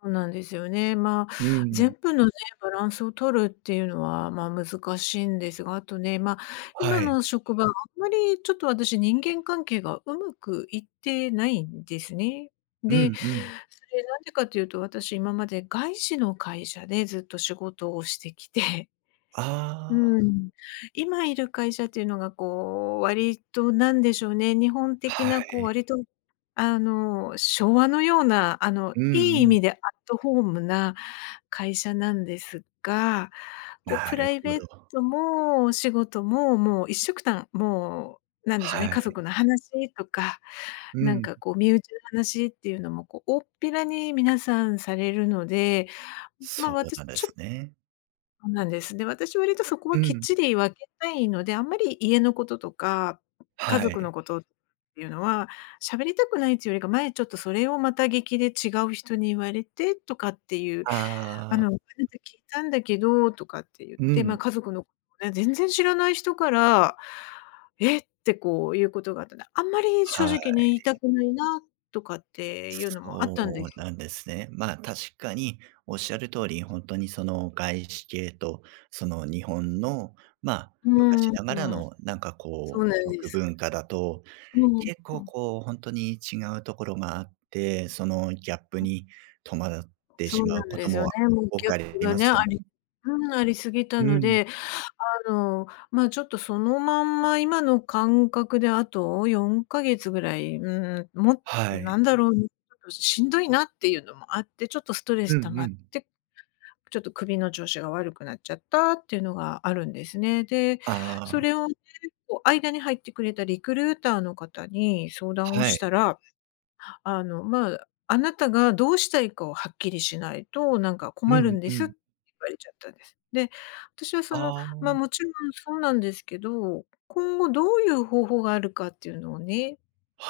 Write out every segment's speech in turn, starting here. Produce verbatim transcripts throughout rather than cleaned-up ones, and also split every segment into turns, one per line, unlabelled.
そうなんですよね。ま、
うんうん。
全部のね、バランスを取るっていうのは、ま、難しんですが、あとね、ま、
は
今
い。
の職場、あんまりちょっと私人間関係がうまくいってないんですね。
う
で、
ん、うん。
それなんでかというと、私今まで外資の会社でずっと仕事をしてきてう
ああ。
ーん、今いる会社っていうのがこう、割となんでしょうね、日本的
は
なこう、
い。
割とあの、昭和のような、あの、
う
い
ん
い意
うん。
味でアットホームな会社なんですが、こう
な
プ
る
ライ
ほ
ベー
ど。
トもお仕事も、もう一緒くたん、もう何でしょうね、
は
家
い。
族の話とか、
う
なん
ん。
かこう身内の話っていうのも、こう大っぴらに皆さんされるので、ま、
そう
私
なんで
ちょ
す
っ
ね。
そうなんです。で、私は割とそこ
う
はきっ
ん。
ちり分けたいので、あんまり家のこととか、家
は
族
い。
のことっていうのは、しゃべりたくないちゅよりか、前ちょっとそれをまた聞きで違う人に言われてとかっていう「あ
ああ。
の、こないだ聞いたんだけど」とかってゆっ
う
て、ま、
ん。
家族のぜ全然知らない人から「えっ！」て、こうゆうことがあったんで、あんまり正
は
直ね、言いた
い。
くないなとかっていうのもあったんで
そう
す。
なんですね。ま、確かにおっしゃる通り、ほんとにその、外資系とその、日本の、ま、
う
昔
ん、
ながら
うん、
のなんか
そう
こう、
なんで
職
す。
文化だと、
うん、
結構
はい。
こうほんとに違うところがあって、そのギャップに戸惑って
そ
し
う
ま
な
う
ん
こ
で
と
すよ
もあ
ね、もう
多
ギャッ
かれあ
プ
り
が
ま
ね、
すよ
あり
ね。
うん、ありすぎた
う
の
ん。
で、あの、ま、ちょっとそのまんま今のかんかくであとよんかげつぐらい、うーん、も
は
な
い。
んだろう、ん、ちょっとしんどいなっていうのもあって、ちょっとストレ
うん
ス溜ま
う
っ
ん。
て、ちょっと首の調子が悪くなっちゃったっていうのがあるんですね。で、
あ
そ
あ。
れをね、こう、間に入ってくれたリクルーターの方に相談を
は
し
い。
たら、あの、まあ、「あなたがどうしたいかをはっきりしないと、なんか
う
困る
ん、
ん
う
です」っ
ん。
て言われちゃったんです。で、私はその
あ
ま、
あ。
もちろんそうなんですけど、今後どういう方法があるかっていうのをね、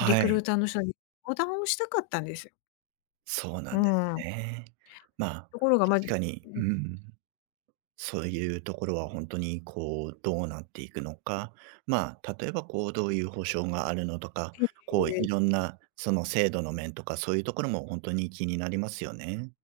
リクル
い。
ーターの人に相談をしたかったんです。
そうな
う
んです
ん。
ね。まあ、
ところが、ま
確
ずん
かに、うん、そういうところはほんとにこうどうなっていくのか、まあ、例えばこう、どういう保証があるのとか、こう、い
え。
ろんなその、制度の面とかそういうところもほんとに気になりますよね。